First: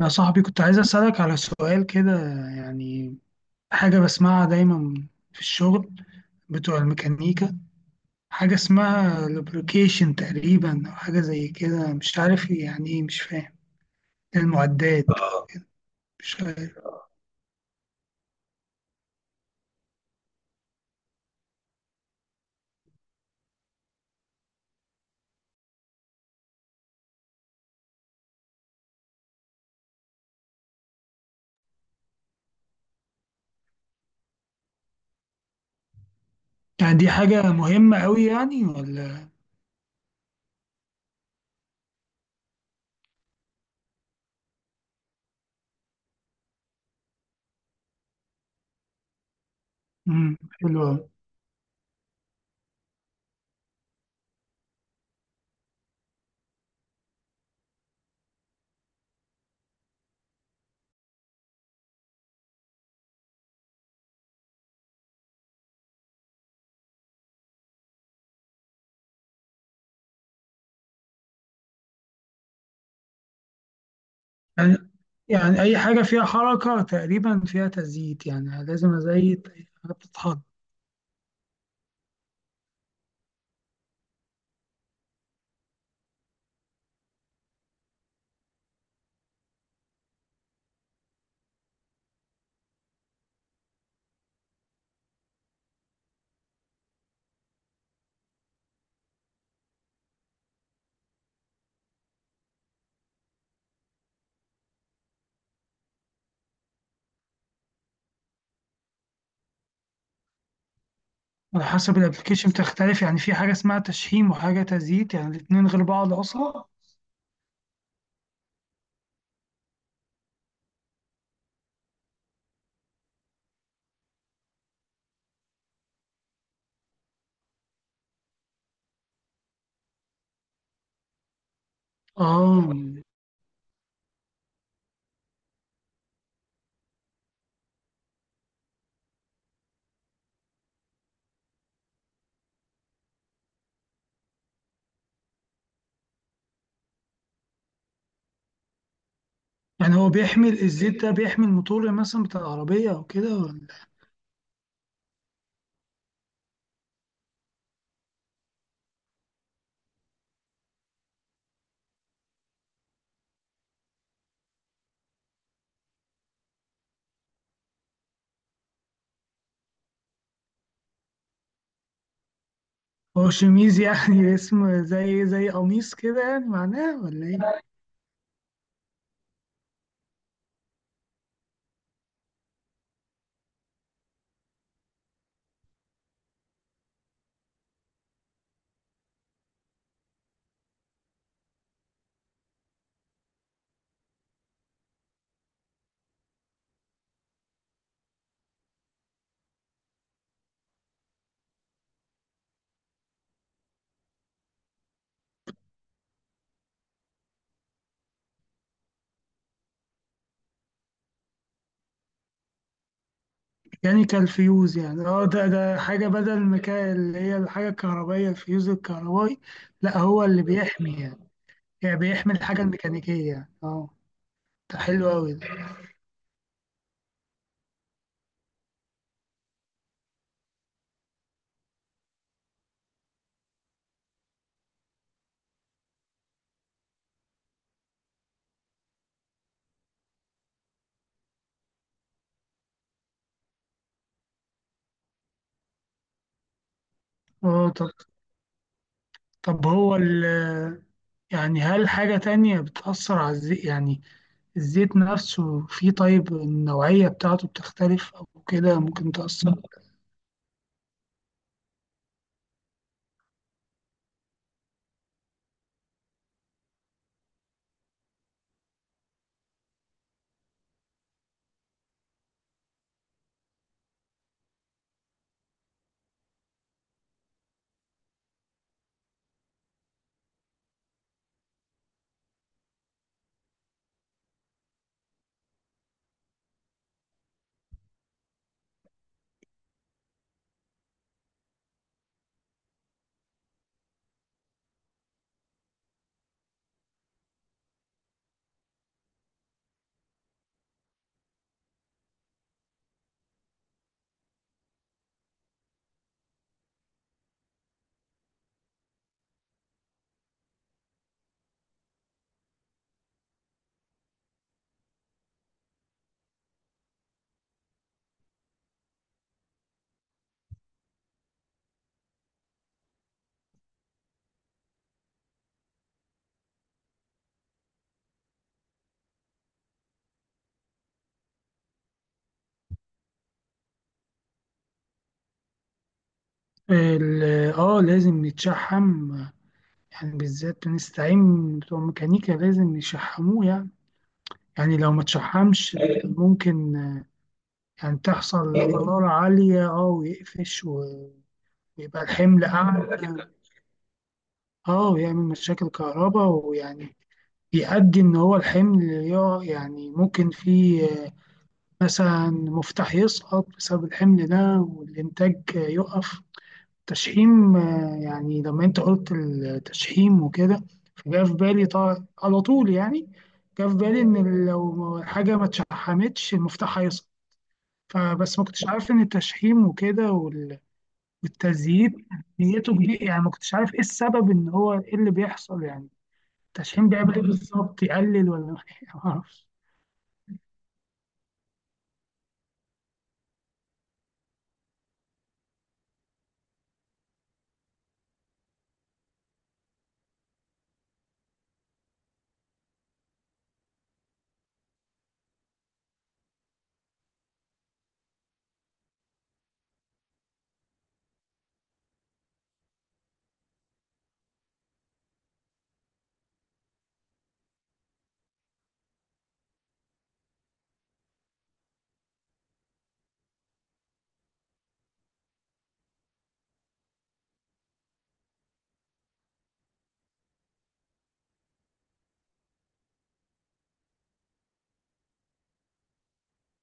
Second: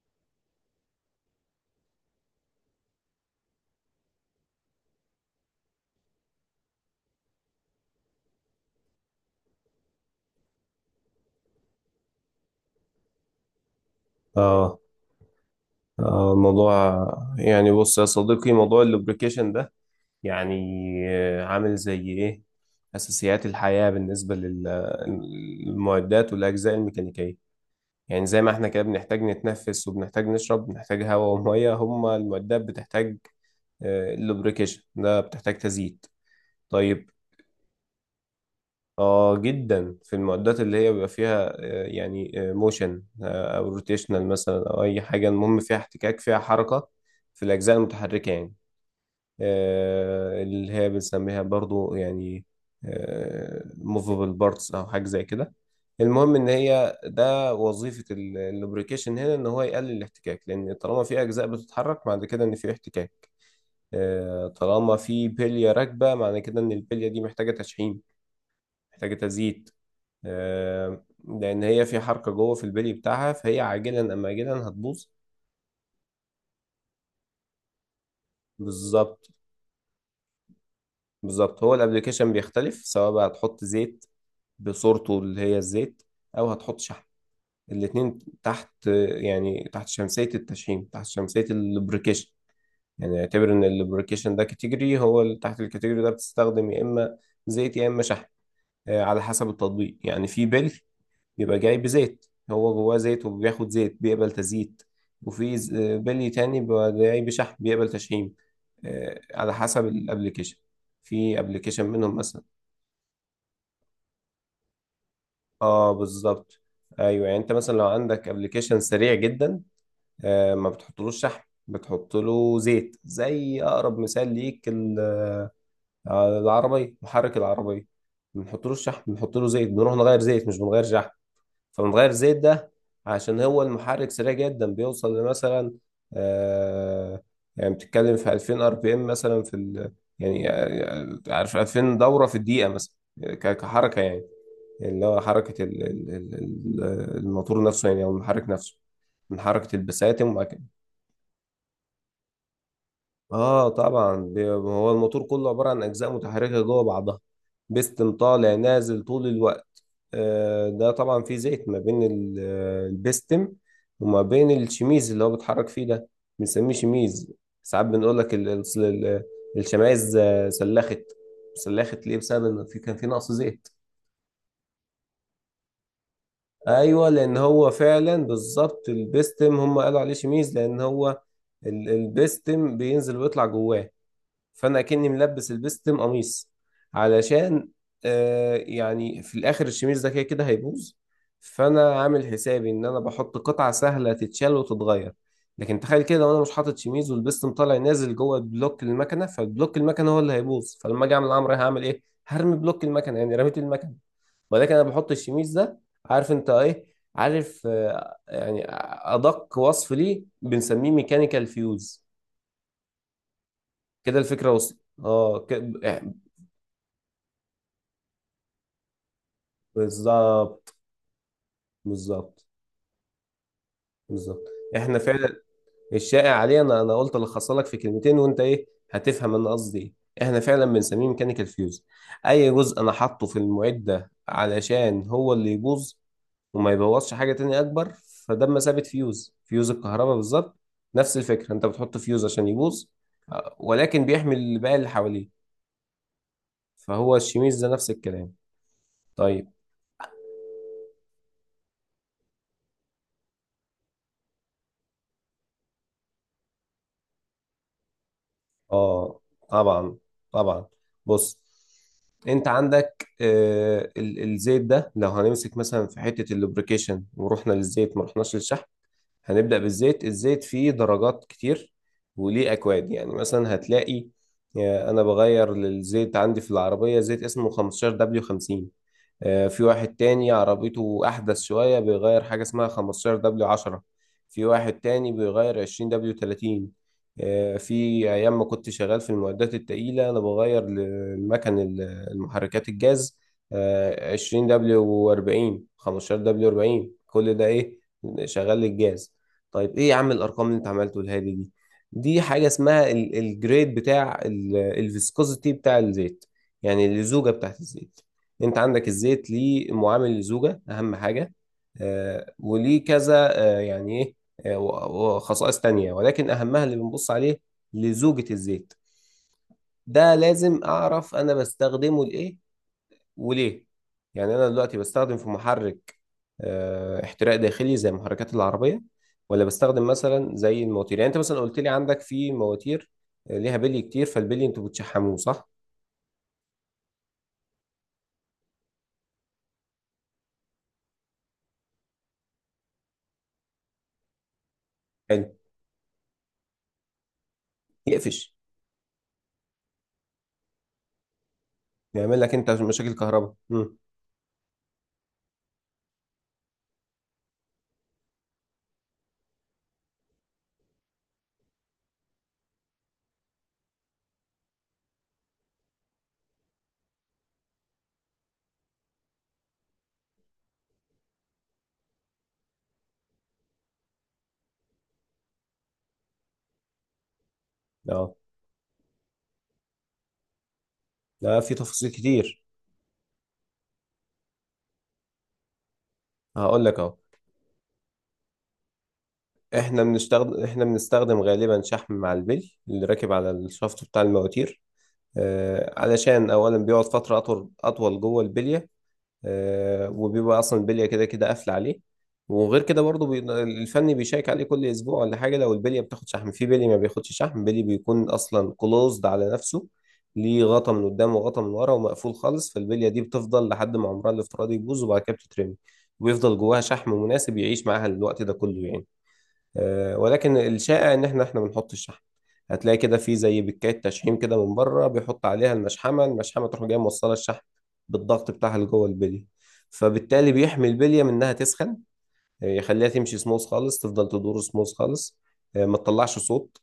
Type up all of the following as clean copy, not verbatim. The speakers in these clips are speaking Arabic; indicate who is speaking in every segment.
Speaker 1: يا صاحبي كنت عايز أسألك على سؤال كده، يعني حاجة بسمعها دايما في الشغل بتوع الميكانيكا. حاجة اسمها لوبريكيشن تقريبا أو حاجة زي كده، مش عارف يعني إيه، مش فاهم
Speaker 2: اه.
Speaker 1: المعدات. آه، مش
Speaker 2: الموضوع
Speaker 1: عارف.
Speaker 2: يعني بص يا صديقي، موضوع اللوبريكيشن ده يعني عامل زي ايه اساسيات الحياة بالنسبة للمعدات والاجزاء الميكانيكية. يعني زي ما احنا كده بنحتاج نتنفس وبنحتاج نشرب، بنحتاج هواء ومية، هما المعدات بتحتاج اللوبريكيشن ده، بتحتاج تزييت.
Speaker 1: يعني
Speaker 2: طيب
Speaker 1: دي حاجة مهمة أوي يعني ولا؟
Speaker 2: اه، جدا. في المعدات اللي هي بيبقى فيها يعني موشن او روتيشنال مثلا، او اي حاجه المهم فيها احتكاك، فيها حركه، في الاجزاء المتحركه يعني. اللي
Speaker 1: حلوة
Speaker 2: هي
Speaker 1: أوي.
Speaker 2: بنسميها برضو يعني موفبل بارتس او حاجه زي كده. المهم ان هي ده وظيفه اللوبريكيشن هنا، ان هو يقلل الاحتكاك. لان طالما في اجزاء بتتحرك، معنى كده ان في احتكاك. طالما في بليه راكبه، معنى كده ان البليه دي محتاجه تشحيم، محتاجه تزييت. لان هي في حركه جوه في البلي بتاعها، فهي عاجلا ام اجلا
Speaker 1: يعني
Speaker 2: هتبوظ.
Speaker 1: يعني أي حاجة فيها حركة تقريبا فيها تزييت، يعني لازم
Speaker 2: بالظبط،
Speaker 1: أزيت أي حاجة بتتحط.
Speaker 2: بالظبط. هو الابلكيشن بيختلف، سواء بقى هتحط زيت بصورته اللي هي الزيت او هتحط شحم. الاتنين تحت، يعني تحت شمسيه التشحيم، تحت شمسيه اللوبريكيشن. يعني اعتبر ان اللوبريكيشن ده كاتيجوري، هو اللي تحت الكاتيجوري ده بتستخدم يا اما زيت يا اما شحم. على حسب التطبيق. يعني في بلي بيبقى جاي بزيت، هو جواه زيت وبياخد زيت، بيقبل تزييت. وفي بلي تاني بيبقى جاي بشحم، بيقبل تشحيم. على حسب الابليكيشن. في
Speaker 1: على
Speaker 2: ابليكيشن
Speaker 1: حسب
Speaker 2: منهم مثلا،
Speaker 1: الابلكيشن بتختلف، يعني في حاجة اسمها تشحيم وحاجة تزييت، يعني الاتنين غير
Speaker 2: اه
Speaker 1: بعض
Speaker 2: بالظبط.
Speaker 1: أصلا.
Speaker 2: ايوه يعني انت مثلا لو عندك ابليكيشن سريع جدا، ما بتحطلوش شحم، بتحط له زيت. زي اقرب مثال ليك العربيه، محرك العربيه، بنحط له الشحم، بنحط له زيت، بنروح نغير زيت مش بنغير شحم. فبنغير زيت
Speaker 1: اه،
Speaker 2: ده عشان هو المحرك سريع جدا، بيوصل لمثلا آه يعني بتتكلم في 2000 ار بي ام مثلا، في يعني عارف، 2000 دورة في الدقيقة مثلا، كحركة يعني. اللي هو حركة الموتور نفسه يعني، أو المحرك نفسه، من حركة
Speaker 1: يعني هو
Speaker 2: البساتم وبعد
Speaker 1: بيحمل
Speaker 2: كده.
Speaker 1: الزيت ده، بيحمل موتور مثلا بتاع العربية أو كده ولا؟
Speaker 2: اه طبعا، هو الموتور كله عبارة عن أجزاء متحركة جوه بعضها، بيستم طالع نازل طول الوقت. ده طبعا فيه زيت ما بين البستم وما بين الشميز اللي هو بيتحرك فيه ده. بنسميه شميز. ساعات بنقول لك الشمايز سلخت. سلخت ليه؟ بسبب ان كان في
Speaker 1: هو
Speaker 2: نقص زيت.
Speaker 1: شميز يعني اسم زي زي قميص كده يعني معناه
Speaker 2: ايوه،
Speaker 1: ولا
Speaker 2: لان
Speaker 1: إيه؟
Speaker 2: هو فعلا بالظبط البستم، هم قالوا عليه شميز لان هو البستم بينزل ويطلع جواه، فانا اكني ملبس البستم قميص علشان يعني في الاخر الشميز ده كده كده هيبوظ، فانا عامل حسابي ان انا بحط قطعه سهله تتشال وتتغير. لكن تخيل كده وانا مش حاطط شميز، والبستم طالع نازل جوه بلوك المكنه، فالبلوك المكنه هو اللي هيبوظ. فلما اجي اعمل الامر، هعمل ايه؟ هرمي بلوك المكنه، يعني رميت المكنه. ولكن انا بحط الشميز ده، عارف انت ايه، عارف يعني ادق وصف ليه بنسميه ميكانيكال فيوز.
Speaker 1: يعني
Speaker 2: كده الفكره وصلت،
Speaker 1: كالفيوز يعني، اه
Speaker 2: اه
Speaker 1: ده ده حاجة بدل ما كان اللي هي الحاجة الكهربائية الفيوز الكهربائي. لا هو اللي
Speaker 2: بالظبط،
Speaker 1: بيحمي يعني، يعني بيحمي
Speaker 2: بالظبط،
Speaker 1: الحاجة الميكانيكية يعني، اه.
Speaker 2: بالظبط.
Speaker 1: ده
Speaker 2: احنا
Speaker 1: حلو أوي
Speaker 2: فعلا
Speaker 1: ده.
Speaker 2: الشائع عليه، انا قلت الخص لك في كلمتين وانت ايه هتفهم انا قصدي ايه. احنا فعلا بنسميه ميكانيكال فيوز، اي جزء انا حاطه في المعده علشان هو اللي يبوظ وما يبوظش حاجه تانية اكبر. فده مثابه فيوز، فيوز الكهرباء بالظبط. نفس الفكره، انت بتحط فيوز عشان يبوظ ولكن بيحمي باقي اللي حواليه. فهو الشميز ده
Speaker 1: اه
Speaker 2: نفس
Speaker 1: طب،
Speaker 2: الكلام. طيب
Speaker 1: طب هو ال، يعني هل حاجة تانية بتأثر على الزيت يعني؟ الزيت نفسه فيه طيب، النوعية بتاعته بتختلف أو كده ممكن
Speaker 2: اه،
Speaker 1: تأثر؟
Speaker 2: طبعا، طبعا. بص، انت عندك الزيت ده، لو هنمسك مثلا في حتة اللوبريكيشن ورحنا للزيت ما رحناش للشحم، هنبدأ بالزيت. الزيت فيه درجات كتير وليه أكواد، يعني مثلا هتلاقي أنا بغير للزيت عندي في العربية زيت اسمه 15W50. في واحد تاني عربيته أحدث شوية، بيغير حاجة اسمها 15 دبليو 10. في واحد تاني بيغير 20 دبليو 30. في أيام ما كنت شغال في المعدات التقيلة، أنا بغير للمكن المحركات الجاز 20 دبليو 40، 15 دبليو 40. كل ده إيه؟ شغال للجاز. طيب إيه يا عم الأرقام اللي أنت عملته الهادي دي؟ دي حاجة اسمها الجريد بتاع الفيسكوزيتي بتاع الزيت، يعني اللزوجة بتاعت الزيت. انت عندك الزيت ليه معامل الزوجة اهم حاجة. وليه كذا يعني ايه وخصائص تانية، ولكن اهمها اللي بنبص عليه لزوجة الزيت. ده لازم اعرف انا بستخدمه لايه وليه. يعني انا دلوقتي بستخدم في محرك احتراق داخلي زي محركات العربية؟ ولا بستخدم مثلا زي المواتير؟ يعني انت مثلا قلت لي عندك في مواتير ليها بلي كتير، فالبلي انتوا بتشحموه صح.
Speaker 1: اه لازم يتشحم، يعني بالذات بنستعين بتوع ميكانيكا لازم يشحموه يعني. يعني لو ما
Speaker 2: حلو،
Speaker 1: تشحمش ممكن، يعني
Speaker 2: يقفش،
Speaker 1: تحصل حرارة عالية اه، ويقفش ويبقى
Speaker 2: يعمل لك
Speaker 1: الحمل
Speaker 2: انت مشاكل
Speaker 1: أعلى.
Speaker 2: كهرباء.
Speaker 1: اه ويعمل مشاكل كهرباء، ويعني بيؤدي إن هو الحمل يعني ممكن فيه مثلا مفتاح يسقط بسبب الحمل ده والإنتاج يقف. تشحيم، يعني لما أنت قلت التشحيم وكده، فجاء في بالي طبعا على طول يعني، جاء في بالي إن لو حاجة ما اتشحمتش المفتاح هيسقط.
Speaker 2: اه
Speaker 1: فبس ما كنتش عارف إن التشحيم وكده
Speaker 2: لا، في تفاصيل
Speaker 1: والتزييت
Speaker 2: كتير.
Speaker 1: نيته كبيرة، يعني ما كنتش عارف إيه السبب إن هو إيه اللي بيحصل يعني.
Speaker 2: هقول لك
Speaker 1: التشحيم
Speaker 2: اهو.
Speaker 1: بيعمل إيه بالظبط، يقلل ولا ما أعرفش.
Speaker 2: احنا بنستخدم غالبا شحم مع البلي اللي راكب على الشفط بتاع المواتير، علشان اولا بيقعد فتره اطول اطول جوه البليه. وبيبقى اصلا البليه كده كده قافله عليه. وغير كده برضه الفني بيشيك عليه كل اسبوع ولا حاجه. لو البليه بتاخد شحم. في بليه ما بياخدش شحم، بليه بيكون اصلا كلوزد على نفسه. ليه غطا من قدام وغطا من ورا، ومقفول خالص. فالبليه دي بتفضل لحد ما عمرها الافتراضي يبوظ، وبعد كده بتترمي، وبيفضل جواها شحم مناسب يعيش معاها الوقت ده كله يعني. ولكن الشائع ان احنا بنحط الشحم. هتلاقي كده في زي بكاية تشحيم كده من بره، بيحط عليها المشحمة. المشحمة تروح جاية موصلة الشحم بالضغط بتاعها لجوه البلية. فبالتالي بيحمي البلية من انها تسخن، يخليها تمشي سموث خالص، تفضل تدور سموث خالص، ما تطلعش صوت،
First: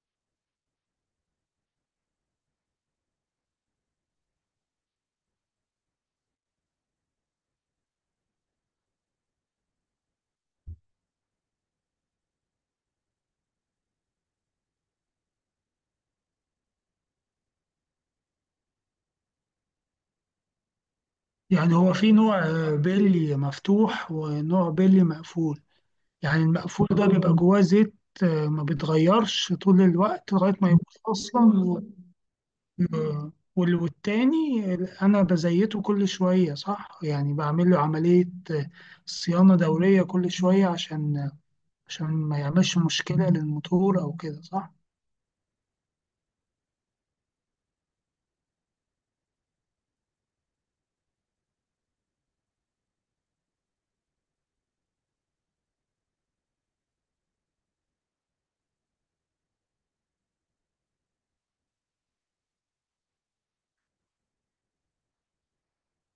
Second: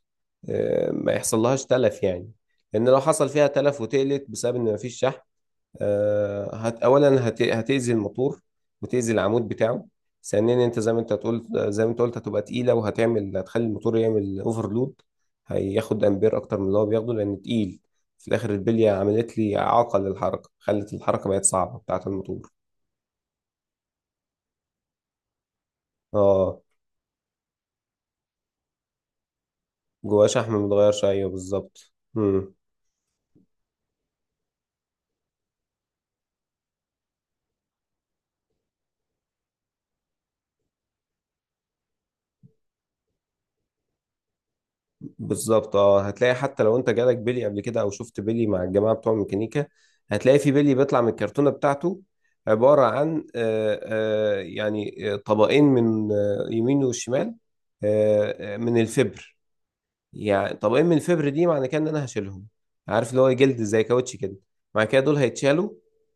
Speaker 2: ما يحصل لهاش تلف يعني. لان لو حصل فيها تلف وتقلت بسبب ان مفيش شحم، هتأذي الموتور وتأذي العمود بتاعه. ثانيا، انت زي ما انت تقول زي ما انت قلت، هتبقى تقيله، هتخلي الموتور يعمل اوفرلود، هياخد امبير اكتر من اللي هو بياخده لان تقيل. في الاخر البليه عملت لي اعاقه للحركه، خلت الحركه بقت
Speaker 1: يعني
Speaker 2: صعبه
Speaker 1: هو
Speaker 2: بتاعه
Speaker 1: في نوع،
Speaker 2: الموتور.
Speaker 1: بيلي مفتوح ونوع بيلي مقفول. يعني
Speaker 2: اه،
Speaker 1: المقفول ده بيبقى جواه زيت، ما بيتغيرش طول
Speaker 2: جواه
Speaker 1: الوقت
Speaker 2: شحم
Speaker 1: لغاية ما
Speaker 2: متغير،
Speaker 1: يبوظ
Speaker 2: ايوه
Speaker 1: أصلا
Speaker 2: بالظبط.
Speaker 1: والتاني أنا بزيته كل شوية صح، يعني بعمل له عملية صيانة دورية كل شوية عشان، عشان ما يعملش مشكلة للموتور أو كده صح.
Speaker 2: بالظبط. اه، هتلاقي حتى لو انت جالك بيلي قبل كده، او شفت بيلي مع الجماعه بتوع الميكانيكا، هتلاقي في بيلي بيطلع من الكرتونه بتاعته عباره عن طبقين من يمين وشمال، من الفبر. يعني طب ايه من فبر دي؟ معنى كده ان انا هشيلهم. عارف اللي هو جلد زي كاوتش كده، مع كده دول هيتشالوا،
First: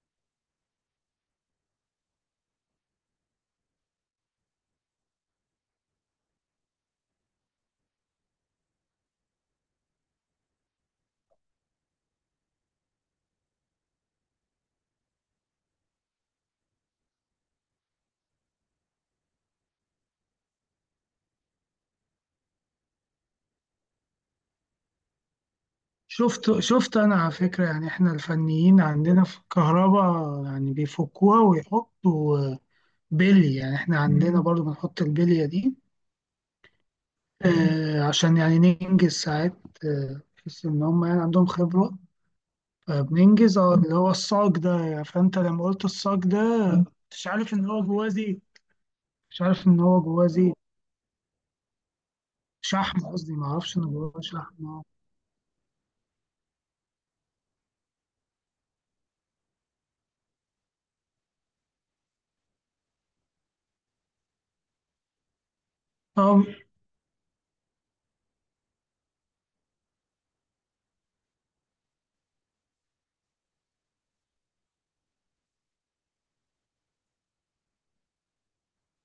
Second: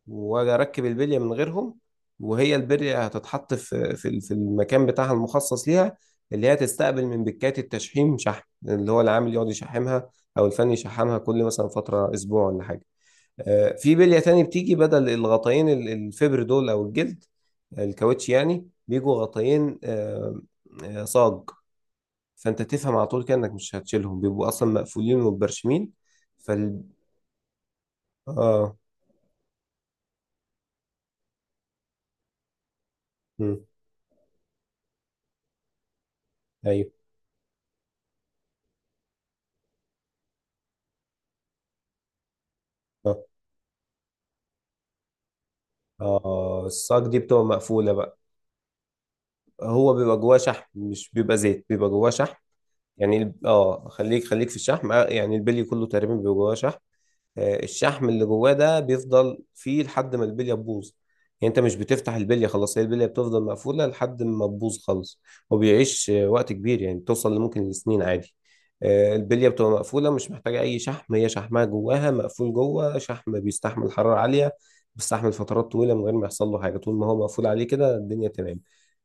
Speaker 2: واجي اركب البليه من غيرهم. وهي البليه هتتحط في المكان بتاعها المخصص ليها، اللي هي تستقبل من بكات التشحيم شحن، اللي هو العامل يقعد يشحمها او الفني يشحمها كل مثلا فتره اسبوع ولا حاجه. في بليه تاني بتيجي بدل الغطاين الفبر دول، او الجلد الكاوتش يعني، بيجوا غطاين صاج. فانت تفهم على طول كده انك مش هتشيلهم، بيبقوا اصلا مقفولين ومبرشمين.
Speaker 1: شفت
Speaker 2: فال
Speaker 1: شفت أنا على فكرة، يعني إحنا
Speaker 2: اه.
Speaker 1: الفنيين عندنا في الكهرباء يعني بيفكوها ويحطوا بلي،
Speaker 2: مم.
Speaker 1: يعني احنا عندنا برضو بنحط البلية دي.
Speaker 2: ايوه.
Speaker 1: آه عشان يعني ننجز ساعات، بحيث ان هم يعني عندهم خبرة.
Speaker 2: اه
Speaker 1: فبننجز اه اللي هو الصاج ده يعني، فانت لما قلت الصاج ده
Speaker 2: اه الصاج دي
Speaker 1: مش
Speaker 2: بتبقى
Speaker 1: عارف ان هو
Speaker 2: مقفوله
Speaker 1: جواه
Speaker 2: بقى.
Speaker 1: زيت، مش عارف ان
Speaker 2: هو
Speaker 1: هو
Speaker 2: بيبقى
Speaker 1: جواه
Speaker 2: جواه
Speaker 1: زيت.
Speaker 2: شحم، مش بيبقى زيت، بيبقى جواه شحم.
Speaker 1: شحم
Speaker 2: يعني
Speaker 1: قصدي، ما اعرفش ان
Speaker 2: اه،
Speaker 1: جواه
Speaker 2: خليك في
Speaker 1: شحم اه.
Speaker 2: الشحم. يعني البلي كله تقريبا بيبقى جواه شحم. الشحم اللي جواه ده بيفضل فيه لحد ما البليه تبوظ. يعني انت مش بتفتح البليه خلاص، هي البليه بتفضل مقفوله لحد ما تبوظ خالص. وبيعيش
Speaker 1: آه،
Speaker 2: وقت كبير يعني، بتوصل لممكن لسنين عادي. البليه بتبقى مقفوله، مش محتاجه اي شحم، هي شحمها جواها مقفول. جوه شحم بيستحمل حراره عاليه، بيستحمل فترات طويله من غير ما يحصل له حاجه. طول ما هو مقفول عليه كده الدنيا تمام.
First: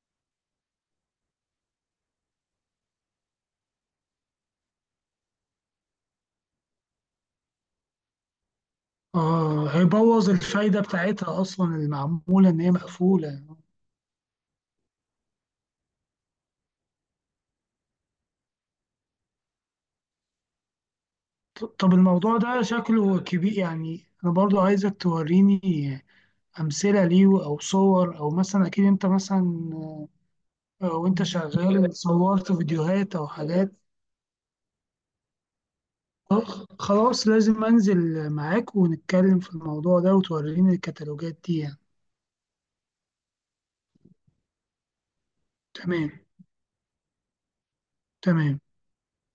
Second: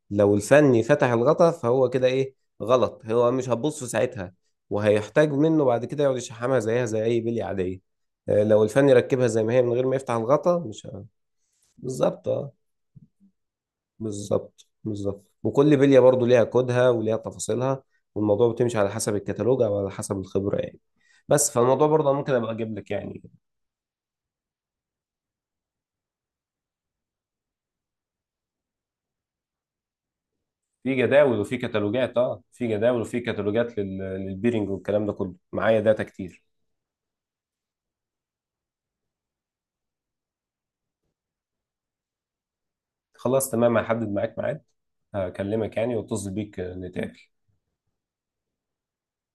Speaker 2: لو الفني فتح الغطا فهو كده ايه؟ غلط. هو مش هتبص ساعتها، وهيحتاج منه بعد كده يقعد يشحمها زيها زي اي بلي عاديه. لو الفني ركبها زي ما هي من غير ما يفتح
Speaker 1: هيبوظ
Speaker 2: الغطا،
Speaker 1: الفايدة
Speaker 2: مش
Speaker 1: بتاعتها أصلا
Speaker 2: بالظبط.
Speaker 1: المعمولة
Speaker 2: اه
Speaker 1: إن هي مقفولة.
Speaker 2: بالظبط، بالظبط. وكل بليه برضو ليها كودها وليها تفاصيلها، والموضوع بتمشي على حسب الكتالوج او على حسب الخبره يعني. بس فالموضوع
Speaker 1: طب
Speaker 2: برضه ممكن
Speaker 1: الموضوع
Speaker 2: ابقى
Speaker 1: ده
Speaker 2: اجيب لك
Speaker 1: شكله
Speaker 2: يعني
Speaker 1: كبير، يعني أنا برضو عايزك توريني امثله ليه او صور، او مثلا اكيد انت مثلا
Speaker 2: في
Speaker 1: وانت
Speaker 2: جداول وفي
Speaker 1: شغال
Speaker 2: كتالوجات. اه،
Speaker 1: صورت
Speaker 2: في جداول
Speaker 1: فيديوهات
Speaker 2: وفي
Speaker 1: او حاجات.
Speaker 2: كتالوجات للبيرنج والكلام ده كله، معايا داتا كتير.
Speaker 1: آه، خلاص لازم انزل معاك ونتكلم في الموضوع ده وتوريني الكتالوجات دي يعني.
Speaker 2: خلاص تمام، هحدد معاك ميعاد، هكلمك يعني
Speaker 1: تمام.
Speaker 2: واتصل بيك نتقابل.
Speaker 1: تمام.